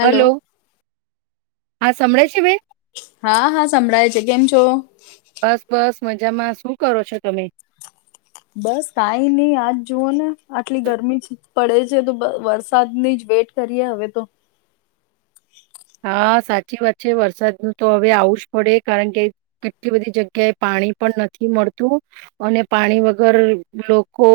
Hello hello. હા સંભળાય છે બેન. હા હા સંભળાય છે કેમ છો? બસ બસ. મજામાં શું કરો છો તમે? બસ કાઈ નહી આજ જુઓ ને આટલી ગરમી છે- પડે છે તો વરસાદની જ વેટ કરીએ હવે તો. હા સાચી વાત છે વરસાદનું તો હવે આવું જ પડે કારણ કે કેટલી બધી જગ્યાએ પાણી પણ નથી મળતું અને પાણી વગર લોકો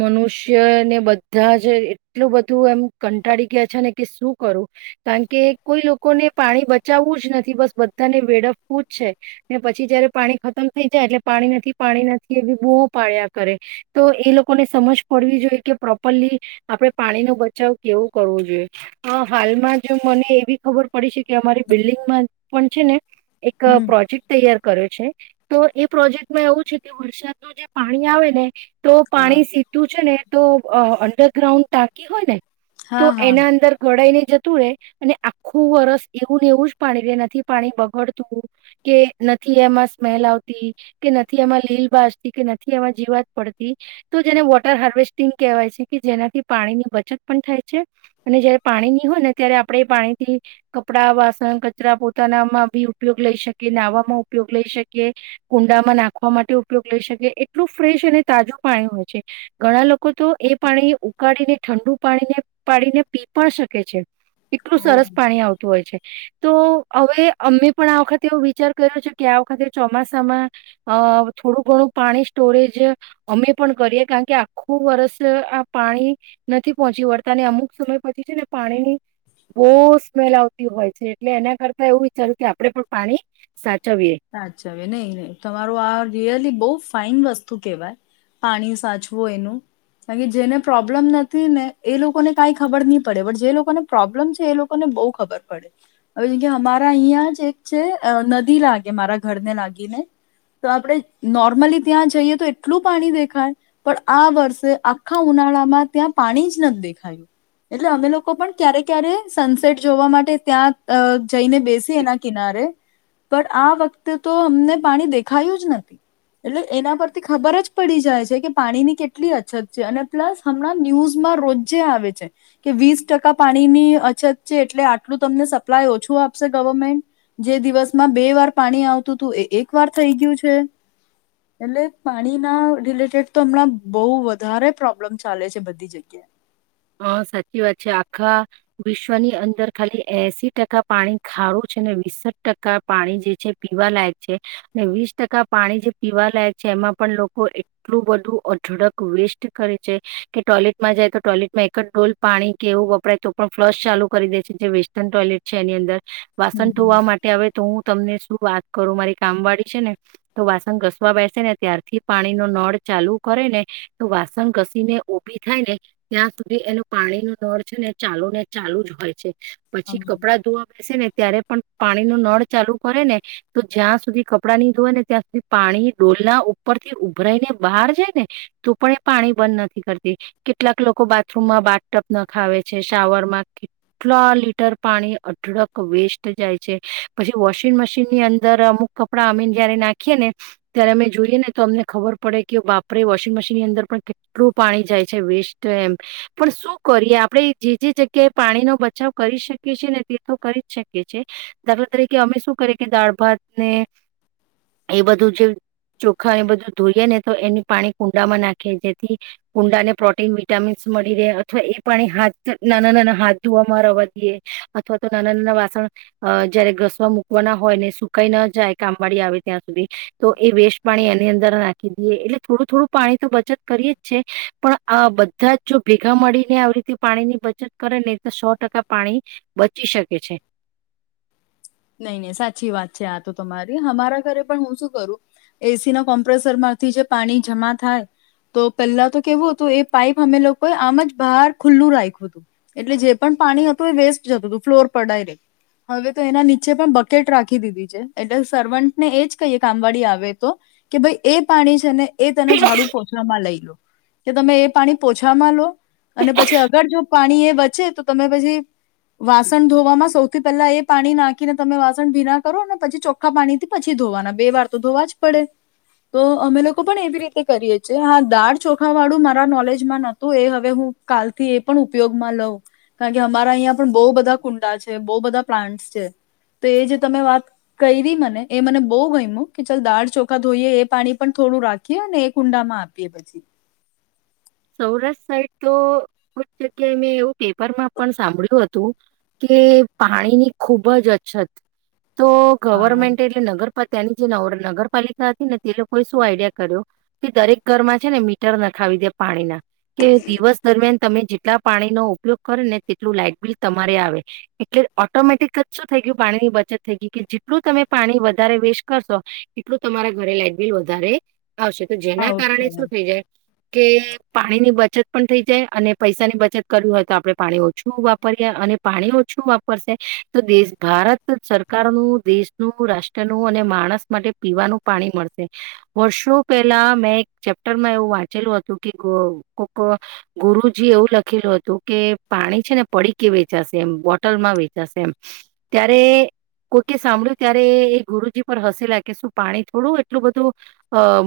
મનુષ્યને બધા જ એટલું બધું એમ કંટાળી ગયા છે ને કે શું કરું, કારણ કે કોઈ લોકોને પાણી બચાવવું જ નથી બસ બધાને વેડપવું જ છે ને પછી જયારે પાણી ખતમ થઈ જાય એટલે પાણી નથી પાણી નથી એવી બુ પાળ્યા કરે તો એ લોકોને સમજ પડવી જોઈએ કે પ્રોપરલી, આપણેે પાણી નો બચાવ કેવો કરવો જોઈએ, હાલમાં જો મને એવી ખબર પડી છે કે અમારી બિલ્ડિંગમાં પણ છે ને એક હમ પ્રોજેક્ટ તૈયાર કર્યો છે તો એ પ્રોજેક્ટમાં એવું છે કે વરસાદનું જે પાણી આવે ને. તો હા પાણી સીધું છે ને. તો અંડરગ્રાઉન્ડ ટાકી હોય ને. હા તો હા એના અંદર ગોળાઈને જતુ રેે અને આખુ વરસ એવું ને એવું જ પાણી રે નથી પાણી બગાડતું કે નથી એમાં સ્મેલ આવતી કે નથી એમાં લીલ બાજતી કે નથી એમાં જીવાત પડતી તો જેને વોટર હાર્વેસ્ટિંગ કહેવાય છે કે જેનાથી પાણીની બચત પણ થાય છે અને જયારે પાણી ની હોય ને ત્યારે આપણે એ પાણી કપડા, વાસણ, કચરા, પોતાનામાં બી ઉપયોગ લઈ શકીએ, નાહવામાં ઉપયોગ લઈ શકીએ, કુંડામાં નાખવા માટે ઉપયોગ લઈ શકીએ, એટલું ફ્રેશ અને તાજું પાણી હોય છે, ઘણા લોકો તો એ પાણી ઉકાળીને ઠંડુ પાણીને પાડીને પી પણ શકે છે એટલું ઓ સરસ ની આવતું હોય છે તો હવે અમે પણ આ વખતે એવો વિચાર કર્યો છે કે આ વખતે ચોમાસામાં અ થોડું ઘણું પાણી સ્ટોરેજ અમે પણ કરીએ કારણ કે આખું વરષ આ પાણી નથી પહોંચી વળતા અને અમુક સમય પછી છે ને પાણીની બહુ સ્મેલ આવતી હોય છે, એટલે એના કરતા એવું વિચાર્યું કે આપડે પણ પાણી સાચ સાચવીયે, નહી, નહી તમારું આ રિયલી બહુ ફાઈન વસ્તુ કેહેવાય પાણી સાચવું એનું કાર કે જેને પ્રોબ્લમ નથી ને એ લોકોને કઈ ખબર નહી પડે પણ જે લોકોને પ્રોબ્લમ છે એ લોકોને બહુ ખબર પડે હવે જેમકે અમારા અહિયાં જ એક છે નદી લાગ કે મારા ઘરને લાગીને તો આપડે નોર્મલી ત્યાં જઈએ તો એટલું પાણી દેખાય પણ આ વર્ષે આખા ઉનાળામાં ત્યાં પાણી જ નથી દેખાયું એટલે અમે લોકો પણ ક્યારે ક્યારે સનસેટ જોવા માટે ત્યાં જઈને બેસી એના કિનારે પણ આ વખતે તો અમને પાણી દેખાયું જ નથી એટલે એના પરથી ખબર જ પડી જાય છે કે પાણીની કેટલી અછત છે અને પ્લસ હમણાં ન્યૂઝમાં રોજે આવે છે કે વીસ ટકા પાણીની અછત છે એટલે આટલું તમને સપ્લાય ઓછું આપશે ગવર્મેન્ટ જે દિવસમાં બે વાર પાણી આવતું હતું એ એક વાર થઈ ગયું છે. એટલે પાણી ના રિલેટેડ તો હમણાં બહુ વધારે પ્રોબ્લેમ ચાલે છે. બધી જગ્યાએ. હા સાચી વાત છે. આખા વિશ્વની અંદર ખાલી એસી ટકા પાણી ખારું છે. ને વિીસઠ ટકા પાણી જે છે પીવાલાાયક છે અને વીસ ટકા પાણી જે પીવા લાયક છે એમાં પણ લોકો એટલું બધું અઢળક વેસ્ટ કરે છે કે ટોયલેટમાં જાય તો ટોયલેટ મેકટ ડોલ પાણી કેવું વપરાય તો પણ ફ્લશ ચાલુ કરી દે છે. જે વેસ્ટર્ન ટોયલેટ છે એની અંદર. હમ વાસણ ધોવા માટે આવે તો હું તમને શું વાત કરું. મારી કામ વાળી છે ને તો વાસણ ઘસવા બેસે ને ત્યારથી પાણી નો નળ ચાલુ કરે ને તો વાસણ ઘસી ને ઉભી થાય ને. ત્યાં સુધી એનો પાણી નૂ નળ છે ને ચાલુ ને ચાલુ જ હોય છે પછી હમ કપડા ધોવા બેસે ને ત્યારે. પણ પાણી નળ ચાલુ કરે ને તો જ્યાં સુધી કપડા ની ધોય ને ત્યાં સુધી પાણી ડોલના ઉપર થી ઉભરાઈને બહાર જાય ને તો પણ એ પાણી બંધ નથી કરતી કેટલાક લોકો લોકો બાથરૂમમાં બાટટપ ના ખાવે છે. શાવરમાં કેટલા લીટર પાણી અઢળક વેસ્ટ જાય છે. પછી વોશિંગ મશીનની અંદર અમુક કપડાં અમેને જયારે નાખીએ ને ત્યારે અમે જોઈએ ને તો અમને ખબર પડે કે બાપરે.. વોશિંગ મશીનની અંદર પણ કેટલું પાણી જાય છે વેસ્ટ તો એમ પણ શું કરીએ આપણે. જે જે જગ્યાએ પાણીનોો બચાવ કરી શકીએ છેએ ને. તે તો કરી જ શકીએ છેએ દાખલા તરીકે અમે શું કરીએ કે દાળ ભાત ને એ બધું જે ચોખા એ બધું ધોઈએ ને તો એની પાણી કુંડામાં નાખીએ જેથી કુંડાને પ્રોટીન. વિટામીન્સ મળી રહે. અથવા એ પાણી હાથ નાના નાના હાથ ધોવામાં રવા દઈએ અથવા તો નાના નાના વાસણ જયારે ઘસવા મૂકવાના હોય ને સુકાઈ ના જાય કામબાડીી આવે ત્યાં સુધી. તો એ વેસ્ટ પાણી એની અંદર ના. દએ એટલે થોડું થોડું પાણી તો બચત કરીએે જ છે. પણ આ બ બધા જો ભેગા મળીને આવ રીતે પાણીની બચત કરે. તો સો ટકા પાણી બચી શકે છે. નહી નહી સાચી વાત છે. આ તો તમારી અમારા ઘરે પણ હું શું કરું એસી ના કોમ્પ્રેસર માંથી જે પાણી જમા થાય તો પહેલા તો કેવું હતું એ પાઈપ અમે લોકોએ આમ જ બહાર ખુલ્લું રાખ્યું હતું એટલે જે પણ પાણી હતું. એ વેસ્ટ જતું હતું ફ્લોર પર ડાયરેક હવે તો એના. બકેટ રાખી દીધી છે. એટલે સર્વન્ટ ને એ જ કહીએ કામવાળી આવે તો કે ભાઈ એ પાણી છે. ને એ તને ઝાડુ પોછામાં લઈ લો કે તમે એ પાણી પોછામાં લો અને પછી. અગર જો પાણી એ વચે તો તમે પછી વાસણ ધોવામાં સૌથી પહેલા એ પાણી નાખી. ને તમે વાસણ ભીના કરો. અને પછી ચોખ્ખા પાણીથી પછી ધોવાના બે વાર તો ધોવા જ પડે તો અમે લોકો પણ એવી રીતે કરીએ છીએ. હા દાળ ચોખા વાળું મારા નોલેજમાં નતું એ હવે હું કાલથી એ પણ ઉપયોગમાં લઉ. કારણ કે અમારા અહીં પણ બહુ બધા કુંડા છે. બહુ બધા પ્લાન્ટ છે. તો એ જે તમે વાત કરી મને એ મને બહુ ગમ્યું. કે ચાલ દાળ ચોખા ધોઈએ એ પાણી પણ થોડું રાખીએ અને એ કુંડામાં આપીએ પછી. સૌરાષ્ટ્ર સાઈડ કુ જગ્યાએ મેં એવું પેપરમાં પણ સાંભળ્યું હતું. કે પાણીની ખુબ જ અછત. તો હા ગવર્મેન્ટ એટલે નગર. ત્યાંની જે નગરપાલિકા હતી ને તે લોકોએ શું આઈડિયા કર્યો કે દરેક ઘરમાં છે. ને મીટર ના ખાવી દે પાણી ના. કે દિવસ દરમિયાન. તમે જેટલા પાણીનોો ઉપયોગ કરો ને. તેટલું લાાઈટ બિલ તમારે આવે એટલે ઓટોમેટિક જ શું થઈ ગયું પાણીની બચત થઈ ગઈ કે જેટલું તમે પાણી વધારે વેસ્ટ કરશો એટલું તમારા ઘરે લાાઈટ બિલ વધારે. આવશે તો. જેના કારણે આવશે શું થઈ જાય. કે પાણી ની બચત પણ થઈ જાય. અને પૈસાની બચત કર હોય તો આપણે પાણી ઓછું વાપરીએ અને પાણી ઓછું વાપરશે તો દેશ ભારત સરકારનું દેશનું રાષ્ટ્રનું અને માણસ માટે પીવાનું પાણી મળશે. વર્ષો પહેલા મેં એક ચેપ્ટરમાં એવું વાં. લું હતું કે કોક ગુરુજી એવું લખેલું હતું. કે પાણી છે ને પડી કે વેચાશે એમ બોટલમાં વેચાશે. એમ ત્યારે કોઈકે સાંભળ્યું ત્યારે એ ગુરુજી પર હસેલા કે. શું પાણી થોડું એટલું બધું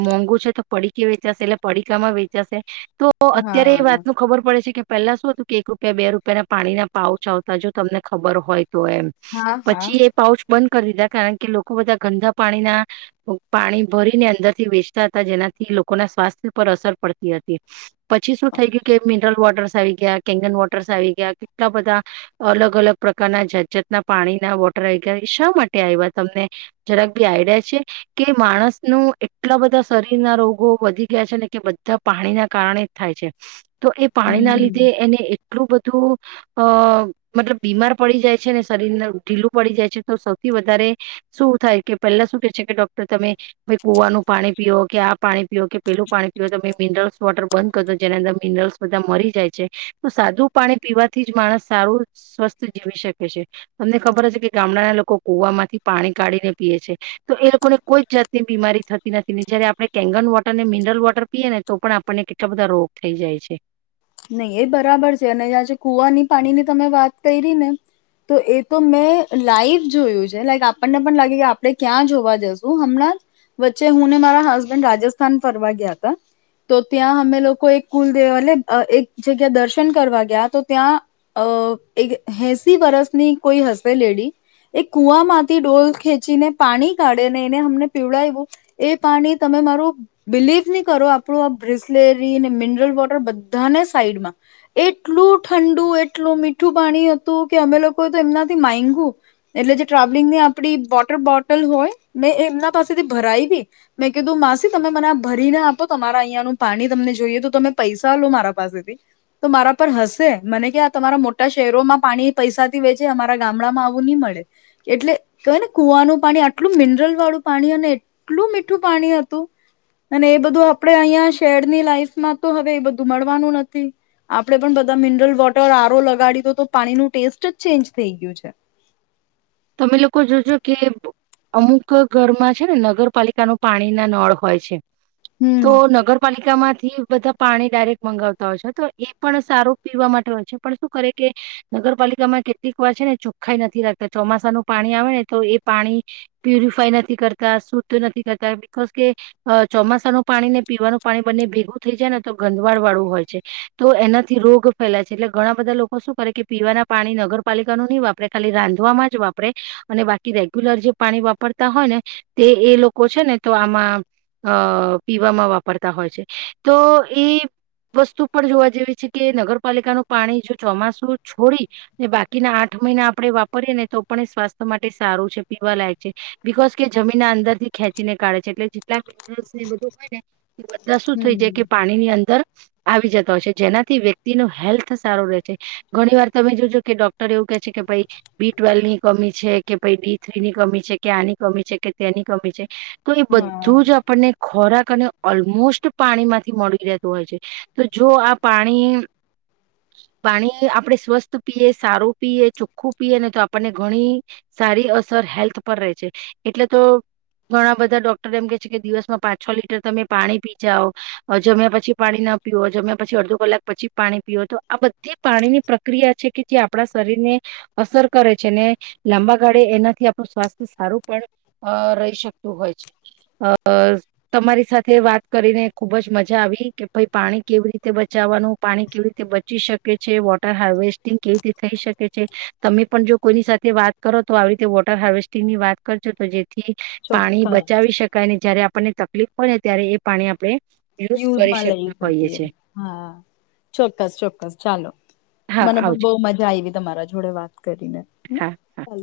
મોંઘું છે. તો પડી કે વેચાશે એટલે. પડીકામાં વેચાશે. તો અત્યારે એ વાત હા ન ખબર પડે છે કે. પેલા શું હતું કે. એક રૂપિયા બે રૂપિયા ના પાણીના પાાવ ચ આવતા જો તમને ખબર હોય. તો એમ હા હા પછી એ પઉ. બંધ કરી દીધા કારણ કે. લોકો બધા ગંદા પાણીના પાણી ભરીને અંદરથી વેચતા હતા. જેનાથી લોકોના સ્વાસ્થ્ય. પર અસર પડતી હતી. પછી શું થઈ ગયું કે. Mineral water. આવી ગયા. કેંગન વોટર્ આવી ગયા. કેટલા બધા અલગ અલગ પ્રકારના જાત જાતના પાણીના વોટર આવી ગયા. એ શા માટે આ તમને જરાક બી આઈડિયા છે કે. માણસ ન એટલા બધા શરીર ના રોગો વધી ગયા છે. કે બધા પાણી ના કારણે જ થાય છે. તો એ પાણી ના હમ લીધે એને એટલું બધું. તું અ મતલબ બીમાર પડી જાય છે ને શરીરને ઢીલું પડી જાય છે તો સૌથી વધારે શું થાય કે પહેલા શું કે છે કે ડોક્ટર તમે કુવાનું પાણી પીઓ કે આ પાણી પીઓ કે પેલું પાણી જો તમે મિનરલ્સ વોટર બંધ કર દો જેના અંદર મિનરલ્સ બધા મરી જાય છે તો સાદું પાણી પીવાથી જ માણસ સારું સ્વસ્થ જીવી શકે છે તમને ખબર હ છે કે ગામડાના લોકો કુવામાંમાંથી પાણી કાઢીને પીએ છે તો એ લોકોને કોઈ જ જાતની બીમારી થતી નથી જય્યારે આપણે કેંગન વોટર ને મિનરલ વોટર આપીએ ને તો પણ આપણને કેટલા બધા રોગ થઈ જાય છે નહી એ બરાબર છે અને જ્યાં કુવાની પાણી ની તમે વાત કરી ને તો એ તો મેં લાઈવ જોયું છે લાઈક આપણને પણ લાગે કે આપણે ક્યાં જોવા જશું હમણાં વચ્ચે હુંને મારા હસબન્ડ રાજસ્થાન ફરવા ગયા હતા તો ત્યાં અમે લોકો એક કુલ દેવા એક જગ્યા દર્શન કરવા ગયા તો ત્યાં અ એક એસી વરસની કોઈ હશે લેડી એ કુવામાંથી ડોલ ખેંચીને પાણી કાઢે ને એને અમને પીવડાવું એ પાણી તમે મારું બિલીવ નહી કરો આપણું આ બ્રિસલેરીને મિનરલ વોટર સાઈડમાં એટલું ઠંડુ એટલું મીઠું પાણી હતું કે અમે લોકોએ તો એમનાથી માગુ એટલે જે ટ્રાવેલિંગની આપડી વોટર બોટલ હોય મેં એમના પાસેથી ભરાવી મેં કીધું માસી તમે મને ભરી ના આપો તમારા અહીંયાનું પાણી તમને જોઈએ તો તમે પૈસા લો મા તા પાસેથી તો મારા પર હશે મને કે આ તમારા મોટા શહેરોમાં પાણી પૈસાથી વેચે અમારા ગામડામાં આવું ની મળે એટલે ક ને કુવાનું પાણી આટલું મિનરલ વાળું પાણી અને એટલું મીઠું પાણી હતું અને એ બધું આપડે અહીંયા શહેરની લાઈફમાં તો હવે એ બધું મળવાનું નથી આપણે પણ બધા મિનરલ વોટર આરો લગાડી તો તો પાણીનું ટેસ્ટ જ ચેન્જ થઈ ગયું છે તમે લોકો જોજો કે અમુક ઘરમાં છે ને નગરપાલિકાનો પાણીના નળ હોય છે હમ તો નગરપાલિકા કા માંથી બધા પાણી ડાયરેક્ટ મંગાવતા હોય છે તો એ પણ સારું પીવા માટે હોય છે પણ શું કરે કે નગરપાલિકામાં કેટલીક વાર છે ને ચોખ્ખાાઈ નથી રાખતા ચોમાસાનું પાણી આવે ને તો એ પાણી પ્યુરિફાય નથી કરતા શુદ્ધ નથી કરતા બિકઝ કે ચોમાસાનું પાણી ને પીવાનું પાણી બંને ભેગું થઈ જાય ને તો ગંધવાળ વાળું હોય છે તો એનાથી રોગ ફેલાય છે એટલે ઘણા બધા લોકો શું કરે કે પીવાના પાણી નગરપાલિકાનું ની વાપરે ખાલી રાંધવામાં જ જ વાપરે અને બાકીજાય રેગ્યુલર જે પાણી વાપરતા હોય ને તે એ લોકો છે ને તો આમાં અ પીવામાં વાપરતા હોય છે તો એ વસ્તુ પણ જોવા જેવી છે કે નગરપાલિકાનું પાણી જો ચોમાસું છોડીને બાકીના આઠ મહિના આપણે વાપરીએ ને તો પણ સ્વાસ્થ્ય માટે સારું છે પીવાલાયક છે બિકોઝ કે જમીનના અંદર થી ખેંચીને કાઢે છે એટલે જેટલા [inaudible] બધા શું થઈ જાય કે હમ પાણી ની અંદર આવી જતા હોય છે જેનાથી વ્યક્તિ નુ હેલ્થ સારો રહે છે ઘણી વાર તમે જોજો કે ડોક્ટર એવું કે છે કે ભાઈ બી ટ્વેલ્લની કમી છે કે ભાઈ ડી થ્રી ની કમી છે કે આની કમી છે કે તેની કમી છે તો એ હા બધું જ આપણને ખોરાક કને ઓલમોસ્ટ પાણી માંથી મળી રહેતું હોય છે તો જો આ પાણી પાણી આપડે સ્વસ્થ પીએ સારું પીએ ચોખ્ખું પીએ ને તો આપણને ઘણી સારી અસર હેલ્થ પર રેય છે એટલે તો ઘણા બધા ડોક્ટર એમ કે છે કે દિવસમાં પાંચ છ લીટર તમે પાણી પી જાઓ જમ્યા પછી પાણી ના પીઓ જમ્યા પછી અડધો કલાક પછી પાણી પીઓ તો આ બધી પાણીની પ્રક્રિયા છે કે જે આપણા શરીરને અસર કરે છે ને લાંબા ગાળે એનાથી આપણું સ્વાસ્થ્ય સારું પણ રહી શકતું હોય છે અ તમારી સાથે વાત કરીને ખુબ જ મજા આવી કે ભાઈ પાણી કેવી રીતે બચાવવાનું પાણી કેવી રીતે બચી શકે છે વોટર હાર્વેસ્ટિંગ કેવી રીતે થઈ શકે છે તમે પણ જો કોઈની સાથે વાત કરો તો આવી રીતે વોટર હાર્વેસ્ટિંગ ની વાત કરજો જે થી પાણી ચોખ્ખા બચાવી શકાયને જયારે આપણને તકલીફ હોય ને ત્યારે એ પાણી આપણે યુઝ કરી યુઝમાં લઈ શકતા હોઈએ શકીએ છે હા ચોક્કસ ચોક્કસ ચાલો હા મને પન આવજો બો મજા આવી તમારા જોડે વાત કરીને હા હા ચાલ